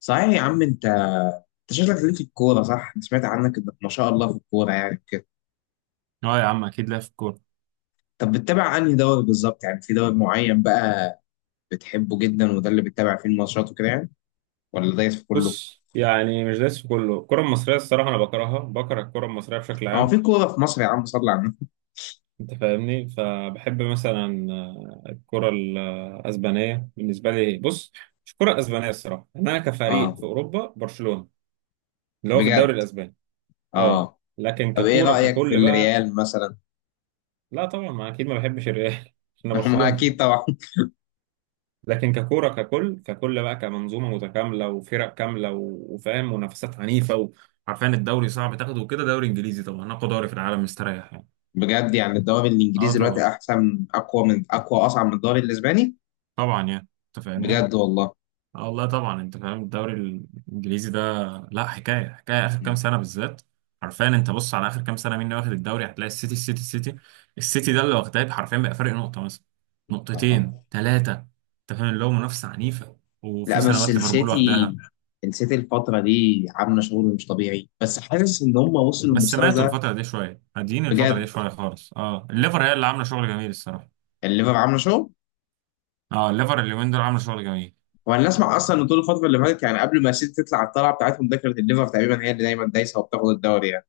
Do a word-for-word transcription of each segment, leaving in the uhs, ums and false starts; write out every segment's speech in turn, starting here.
صحيح يا عم انت. انت شكلك ليك في الكوره، صح؟ انا سمعت عنك انك ما شاء الله في الكوره يعني كده. اه يا عم اكيد ليا في الكوره. طب بتتابع انهي دوري بالظبط، يعني في دوري معين بقى بتحبه جدا وده اللي بتتابع فيه الماتشات وكده يعني، ولا دايس في كله؟ بص، يعني مش دايس في كله. الكرة المصرية الصراحة أنا بكرهها، بكره الكرة المصرية بشكل اه، عام. في كوره في مصر يا عم، صلي على النبي. أنت فاهمني، فبحب مثلا آه، الكرة الأسبانية بالنسبة لي. بص، مش الكرة الأسبانية الصراحة، إن أنا كفريق اه، في أوروبا برشلونة، اللي هو في بجد. الدوري الأسباني. أه. اه، لكن طب ايه ككورة رايك في ككل بقى. الريال مثلا؟ لا طبعا، ما أكيد ما بحبش الريال عشان أنا ما برشلونة. اكيد طبعا. لكن ككوره ككل ككل بقى، كمنظومه متكامله وفرق كامله و- وفاهم منافسات عنيفه، وعارفين الدوري صعب تاخده وكده. دوري انجليزي طبعا اقوى دوري في العالم، مستريح يعني. بجد، يعني الدوري اه الانجليزي دلوقتي طبعا. احسن، اقوى من اقوى، اصعب من الدوري الاسباني. طبعا يعني انت فاهمني. بجد والله. اه والله طبعا انت فاهم الدوري الانجليزي ده لا حكايه. حكايه اخر كام مم. سنه بالذات. حرفيا انت بص على اخر كام سنه مين اللي واخد الدوري، هتلاقي السيتي السيتي السيتي. السيتي ده اللي واخداه حرفيا، بقى فرق نقطه مثلا، اه، نقطتين ثلاثه. انت فاهم، اللي هو منافسه عنيفه. وفي لا بس سنوات ليفربول السيتي. واخداها. السيتي الفترة دي عاملة شغل مش طبيعي، بس حاسس إن هم وصلوا بس للمستوى سمعته ده. الفترة دي شوية هادين الفترة دي بجد، شوية خالص. اه، الليفر هي اللي عاملة شغل جميل الصراحة. يعني الليفر عاملة شغل. اه، الليفر اليومين دول عاملة شغل جميل. وأنا أسمع أصلا إن طول الفترة اللي فاتت، يعني قبل ما السيتي تطلع على الطلعة بتاعتهم ده، كانت الليفر تقريبا هي اللي دايما دايسة وبتاخد الدوري يعني.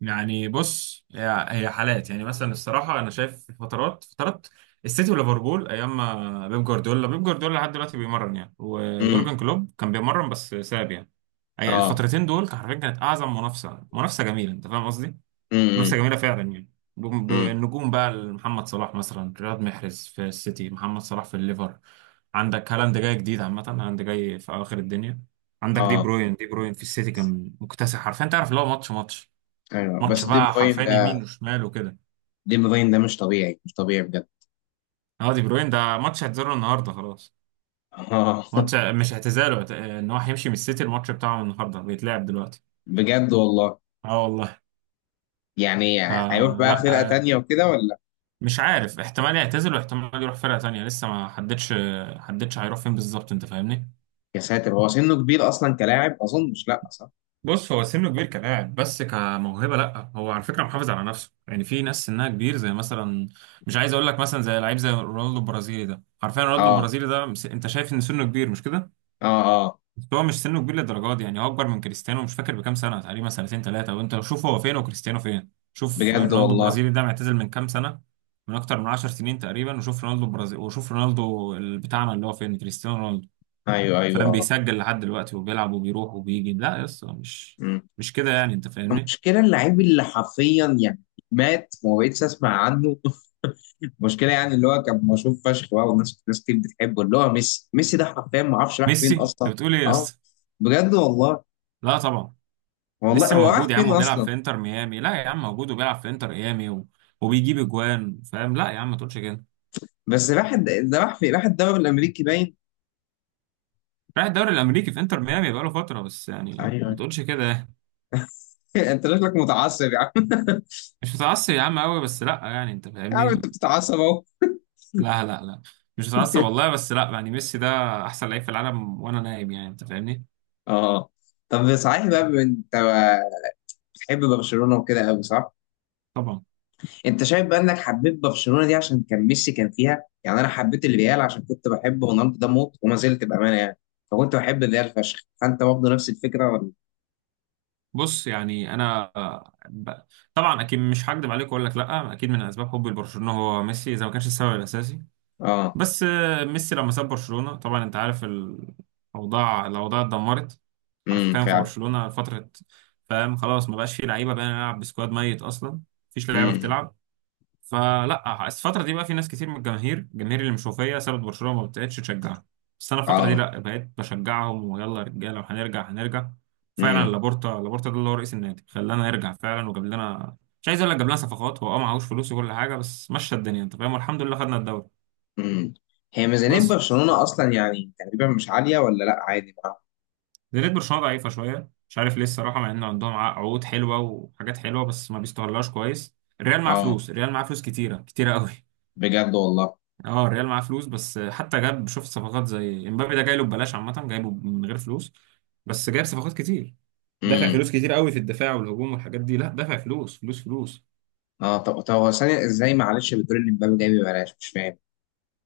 يعني بص، هي هي حالات، يعني مثلا الصراحة أنا شايف فترات فترات السيتي وليفربول أيام ما بيب جوارديولا. بيب جوارديولا لحد دلوقتي بيمرن يعني، امم. ويورجن كلوب كان بيمرن بس ساب يعني. أي- اه. الفترتين دول كان حرفيا، كانت أعظم منافسة. منافسة جميلة، أنت فاهم قصدي؟ منافسة امم. جميلة فعلا يعني. بم- ب- امم. النجوم بقى، محمد صلاح مثلا، رياض محرز في السيتي، محمد صلاح في الليفر. عندك هالاند جاي جديد، عامة هالاند جاي في أواخر الدنيا. عندك دي اه. بروين. دي بروين في السيتي كان مكتسح حرفيا، تعرف اللي هو ماتش ماتش ايوه، بس ماتش دي بقى بروين حرفيا، يمين ده. وشمال وكده. دي بروين ده مش طبيعي، مش طبيعي بجد. اه، دي بروين ده ماتش اعتزاله النهارده خلاص. اه. ماتش مش اعتزاله، اعت- ان هو هيمشي من السيتي. الماتش بتاعه النهارده بيتلعب دلوقتي. بجد والله. اه والله. يعني هيروح آه بقى لا فرقة آه، تانية وكده ولا؟ مش عارف، احتمال يعتزل واحتمال يروح فرقة تانية، لسه ما حددش. حددش هيروح فين بالظبط، انت فاهمني. يا ساتر، هو سنه كبير أصلا كلاعب أظن، مش، لا صح. بص، هو سنه كبير كلاعب بس كموهبة لا، هو على فكرة محافظ على نفسه. يعني في ناس سنها كبير زي مثلا، مش عايز اقول لك مثلا زي لعيب زي رونالدو البرازيلي ده. عارفين رونالدو اه. البرازيلي ده مس- انت شايف ان سنه كبير مش كده؟ اه. آه. بس هو مش سنه كبير للدرجه دي يعني. هو اكبر من كريستيانو مش فاكر بكام سنه، تقريبا سنتين ثلاثه. وانت لو شوف هو فين وكريستيانو فين. شوف بجد رونالدو والله. البرازيلي ده معتزل من كام سنه، من اكتر من عشر سنين تقريبا. وشوف رونالدو البرازيلي، وشوف رونالدو ال- بتاعنا اللي هو فين، كريستيانو رونالدو. ايوه ايوه فاهم؟ اه. بيسجل لحد دلوقتي وبيلعب وبيروح وبيجي. لا يا اسطى، مش مم. مش كده يعني، انت فاهمني. المشكله اللعيب اللي حرفيا يعني مات، وما بقتش اسمع عنه. المشكله يعني اللي هو كان مشهور فشخ بقى، والناس ناس كتير بتحبه، اللي هو ميسي. ميسي ده حرفيا ما اعرفش راح ميسي؟ فين اصلا. انت بتقول ايه يا اه. اسطى. بجد والله. لا طبعا. والله ميسي هو راح موجود يا عم فين وبيلعب اصلا؟ في انتر ميامي. لا يا عم، موجود وبيلعب في انتر ميامي و... وبيجيب اجوان، فاهم. لا يا عم ما تقولش كده. بس راح الد- ده راح فين، راح الدوري الامريكي باين. رايح الدوري الامريكي، في انتر ميامي بقاله فتره بس، يعني ايوه. ما تقولش كده. انت شكلك متعصب يا عم. مش متعصب يا عم قوي، بس لا يعني، انت يا عم انت فاهمني. بتتعصب اهو. لا لا لا، مش متعصب والله، بس لا يعني ميسي ده احسن لعيب في العالم وانا نايم، يعني انت فاهمني. اه. طب صحيح بقى، بما إن انت بتحب برشلونه وكده قوي، صح؟ طبعا. انت شايف بقى انك حبيت برشلونه دي عشان كان ميسي كان فيها؟ يعني انا حبيت الريال عشان كنت بحب رونالدو ده موت، وما زلت بامانه يعني، فكنت بحب الريال فشخ، فانت برضه نفس الفكره ولا؟ بص يعني انا ب... طبعا اكيد مش هكدب عليك واقول لك لا، اكيد من اسباب حبي لبرشلونه هو ميسي، اذا ما كانش السبب الاساسي. اه. بس آه، ميسي لما ساب برشلونة طبعا انت عارف الاوضاع، الاوضاع اتدمرت. امم، حرفيا في فعلا. برشلونة فترة، فاهم، خلاص ما بقاش فيه لعيبة بقى، نلعب بسكواد ميت اصلا، مفيش لعيبة امم. بتلعب. فلا الفترة دي بقى في ناس كتير من الجماهير، الجماهير اللي مشوفية سابت برشلونة ما بقتش تشجعها. بس انا الفترة دي اه. لا بقيت بشجعهم، ويلا يا رجالة وهنرجع هنرجع. فعلا امم. لابورتا، لابورتا ده اللي هو رئيس النادي خلانا نرجع فعلا، وجاب لنا، مش عايز اقول لك جاب لنا صفقات، هو اه معهوش فلوس وكل حاجة، بس مشى الدنيا انت فاهم، والحمد لله خدنا الدوري. امم. هي ميزانيه بس برشلونه اصلا يعني تقريبا مش عاليه، ولا لا، عادي بقى؟ زي ريد برشلونة ضعيفة شوية، مش عارف ليه الصراحة، مع إن عندهم ع- عقود حلوة وحاجات حلوة بس ما بيستغلهاش كويس. الريال معاه اه. فلوس، الريال معاه فلوس كتيرة كتيرة قوي بجد والله. اه الريال معاه فلوس، بس حتى جاب، شوف صفقات زي امبابي ده جاي له ببلاش، عامة جايبه من غير فلوس. بس جايب صفقات كتير، دافع امم. فلوس كتير قوي في الدفاع والهجوم والحاجات دي، لا دافع فلوس فلوس فلوس. اه، طب طب هو ثانيه، ازاي معلش؟ بتقول ان مبابي جاي ببلاش، مش فاهم.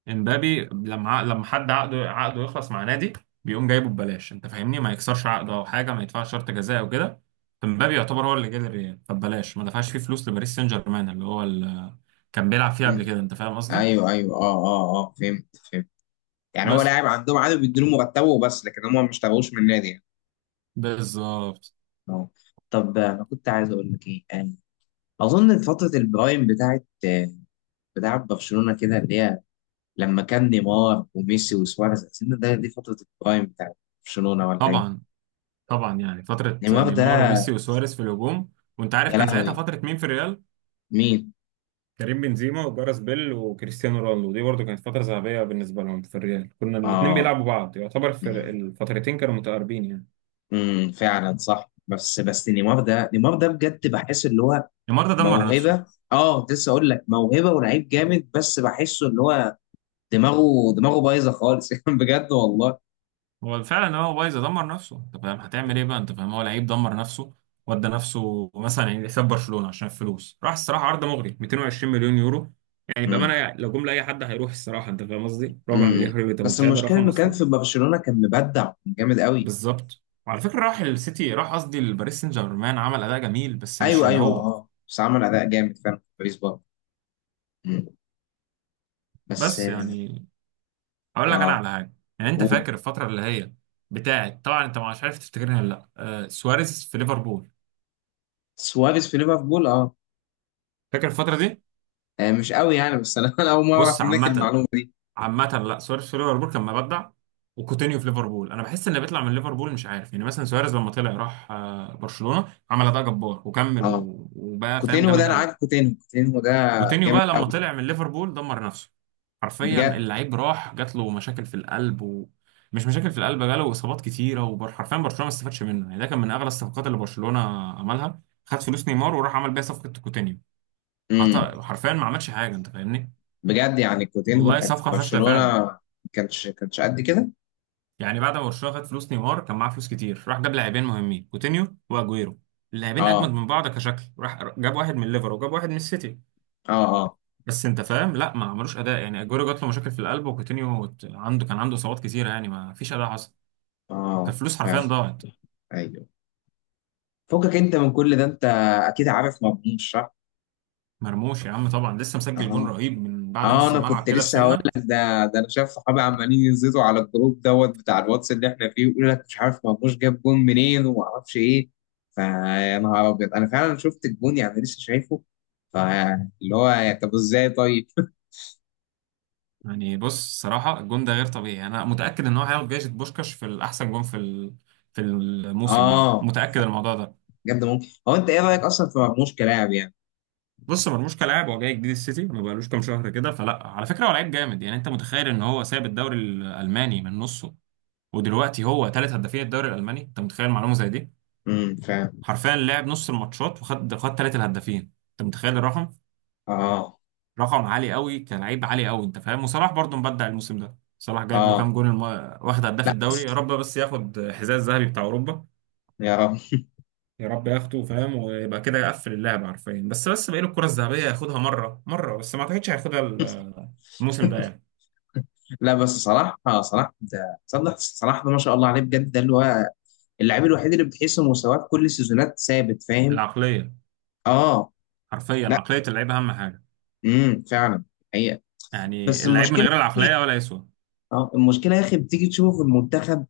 امبابي لما ع- لما حد عقده، عقده يخلص مع نادي بيقوم جايبه ببلاش، انت فاهمني. ما يكسرش عقده او حاجه، ما يدفعش شرط جزاء او كده. فامبابي يعتبر هو اللي جه للريال، فببلاش، ما دفعش فيه فلوس لباريس سان جيرمان اللي هو اللي كان بيلعب فيه قبل كده، انت فاهم قصدي. ايوه ايوه اه اه اه، فهمت فهمت. يعني هو بس لاعب عندهم عادي، بيدوا له مرتبه وبس، لكن هم ما اشتغلوش من النادي يعني. بالظبط. اه، طب آه، انا كنت عايز اقول لك ايه. آه، اظن فتره البرايم بتاعت آه، بتاعت برشلونه كده، اللي هي لما كان نيمار وميسي وسواريز. اظن ده دي فتره البرايم بتاعت برشلونه ولا طبعا. ايه؟ طبعا يعني فتره نيمار ده. نيمار وميسي وسواريز في الهجوم. وانت عارف يا كان ساعتها لهوي. فتره مين في الريال، مين؟ كريم بنزيما وجارس بيل وكريستيانو رونالدو. دي برضو كانت فتره ذهبيه بالنسبه لهم في الريال. كنا الاثنين اه. بيلعبوا بعض، يعتبر في الفترتين كانوا متقاربين يعني. امم، فعلا صح. بس بس نيمار ده نيمار ده بجد بحس اللي هو نيمار ده دمر نفسه. موهبه. اه، كنت لسه اقول لك موهبه ولعيب جامد، بس بحسه اللي هو دماغه دماغه بايظه خالص. بجد والله. هو فعلا هو بايظ، دمر نفسه، انت فاهم هتعمل ايه بقى، انت فاهم هو لعيب دمر نفسه. ودى نفسه مثلا يعني حساب برشلونه عشان الفلوس راح. الصراحه عرض مغري، مئتين وعشرين مليون يورو. يعني امم. بامانه لو جم لاي حد هيروح الصراحه، انت فاهم قصدي، ربع مليار امم. يورو، انت بس متخيل ده المشكله رقم انه كان اصلا. في برشلونه كان مبدع، كان جامد قوي. بالظبط. وعلى فكره راح السيتي، راح قصدي لباريس سان جيرمان، عمل اداء جميل بس مش ايوه اللي ايوه هو. اه، بس عمل اداء جامد فعلا في باريس برضه. امم. بس بس اه. يعني اقول لك انا آه. على حاجه. يعني انت فاكر الفتره اللي هي بتاعت، طبعا انت مش عارف تفتكرها ولا لا، آه سواريز في ليفربول، وسواريز في ليفربول اه. فاكر الفتره دي؟ آه، مش قوي يعني، بس انا أنا اول مره بص اعرف منك عامة، المعلومه دي. عامة لا، سواريز في ليفربول كان مبدع. وكوتينيو في ليفربول، انا بحس ان بيطلع من ليفربول، مش عارف يعني. مثلا سواريز لما طلع راح آه، برشلونة، عمل اداء جبار وكمل اه. و- وبقى فاهم كوتينهو ده جامد انا عارف. قوي. كوتينهو كوتينهو ده كوتينيو جامد بقى قوي. لما طلع من ليفربول دمر نفسه. حرفيا بجد. اللعيب راح جات له مشاكل في القلب، ومش مشاكل في القلب، جاله اصابات كتيرة، وحرفيا برشلونة ما استفادش منه يعني. ده كان من اغلى الصفقات اللي برشلونة عملها، خد فلوس نيمار وراح عمل بيها صفقة كوتينيو. حط- امم. حرفيا ما عملش حاجة، انت فاهمني. بجد، يعني كوتينهو والله كان في صفقة فاشلة برشلونه فعلا. ما كانش كانش قد كده. يعني بعد ما برشلونه خد فلوس نيمار كان معاه فلوس كتير، راح جاب لاعبين مهمين، كوتينيو واجويرو. اللاعبين اجمد اه من بعض كشكل، راح جاب واحد من ليفر وجاب واحد من السيتي. اه اه بس انت فاهم، لا ما عملوش اداء يعني. اجويرو جات له مشاكل في القلب، وكوتينيو ت- عنده، كان عنده اصابات كتيره يعني، ما فيش اداء حصل. اه، فالفلوس حرفيا فعلا. ضاعت. ايوه. فكك انت من كل ده، انت اكيد عارف مضمون، صح؟ مرموش يا عم طبعا، لسه مسجل جون اه. رهيب من بعد اه، نص انا الملعب كنت كده لسه هقول بسنه. لك ده ده انا شايف صحابي عمالين يزيدوا على الجروب دوت بتاع الواتس اللي احنا فيه، ويقول لك مش عارف مرموش جاب جون منين، وما اعرفش ايه. فيا نهار ابيض، انا فعلا شفت الجون يعني لسه شايفه. فاللي هو يعني طب، ازاي طيب؟ يعني بص صراحه، الجون ده غير طبيعي، انا متاكد ان هو هياخد جائزه بوشكاش في الاحسن جون في ال- في الموسم يعني، اه، متاكد الموضوع ده. بجد ممكن. هو انت ايه رايك اصلا في مرموش كلاعب يعني؟ بص مرموش كلاعب هو جاي جديد السيتي، ما بقالوش كام شهر كده، فلا على فكره هو لعيب جامد يعني. انت متخيل ان هو ساب الدوري الالماني من نصه ودلوقتي هو ثالث هدافين الدوري الالماني، انت متخيل معلومه زي دي؟ امم، فاهم. حرفيا لعب نص الماتشات وخد خد ثالث الهدافين، انت متخيل الرقم؟ اه. رقم عالي قوي، كلاعب عالي قوي، انت فاهم. وصلاح برضه مبدع الموسم ده، صلاح جايب له كام اه. جون الم... واخد هداف الدوري. يا رب بس ياخد حذاء الذهبي بتاع اوروبا، يا رب. يا رب ياخده، فاهم، ويبقى كده يقفل اللعبة حرفيا. بس بس بقيل الكرة الذهبية ياخدها مرة مرة، بس ما اعتقدش هياخدها ال- الموسم ده يعني. لا، بس صلاح، آه صلاح ده، صلاح صلاح ده ما شاء الله عليه بجد. ده اللي هو اللاعب الوحيد اللي بتحس إن مستواه في كل السيزونات ثابت، فاهم. العقلية، اه. حرفيا لا. عقلية اللعيب أهم حاجة. امم، فعلا. حقيقة. يعني بس اللعيب من المشكله. غير العقلية ولا يسوى. اه، المشكله يا اخي بتيجي تشوفه في المنتخب.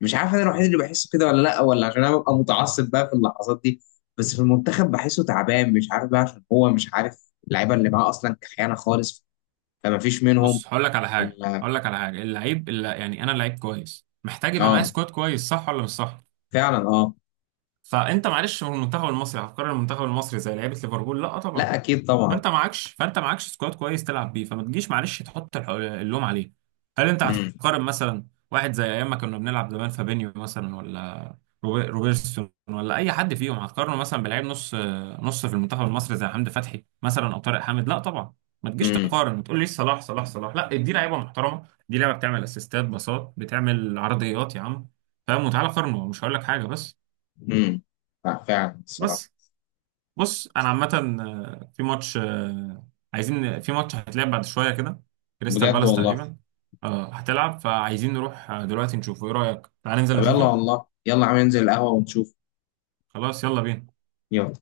مش عارف انا الوحيد اللي بحسه كده ولا لا، ولا عشان انا ببقى متعصب بقى في اللحظات دي. بس في المنتخب بحسه تعبان، مش عارف بقى عشان هو مش عارف، اللعيبه اللي معاه اصلا كخيانه خالص، فما فيش منهم. بص هقول لك على حاجة، ولا. هقول لك على حاجة، اللعيب اللي يعني، أنا لعيب كويس محتاج يبقى معايا اه، سكواد كويس، صح ولا مش صح؟ فعلا. اه. فأنت معلش، هو المنتخب المصري هفكر المنتخب المصري زي لعيبة ليفربول؟ لا طبعا. لا، اكيد طبعا. فانت معكش، فانت معكش سكواد كويس تلعب بيه، فما تجيش معلش تحط الح- اللوم عليه. هل انت امم. هتقارن مثلا واحد زي ايام ما كنا بنلعب زمان، فابينيو مثلا، ولا روبي- روبرتسون، ولا اي حد فيهم، هتقارنه مثلا بلعيب نص نص في المنتخب المصري زي حمدي فتحي مثلا او طارق حامد؟ لا طبعا. ما تجيش امم. تقارن وتقول لي صلاح صلاح صلاح. لا، دي لعيبه محترمه، دي لعيبه بتعمل اسيستات، باصات، بتعمل عرضيات يا عم، فاهم، وتعالى قارنه، مش هقول لك حاجه. بس، امم. لا، فعلا الصراحه. بس بص انا عامه، آه، في ماتش، آه، عايزين، في ماتش هيتلعب بعد شويه كده، كريستال بجد بالاس والله. تقريبا. اه هتلعب، فعايزين نروح آه، دلوقتي نشوفه. ايه رايك، تعال ننزل طب يلا نشوفه. والله، يلا عم، ننزل القهوه ونشوف. خلاص يلا بينا. نعم.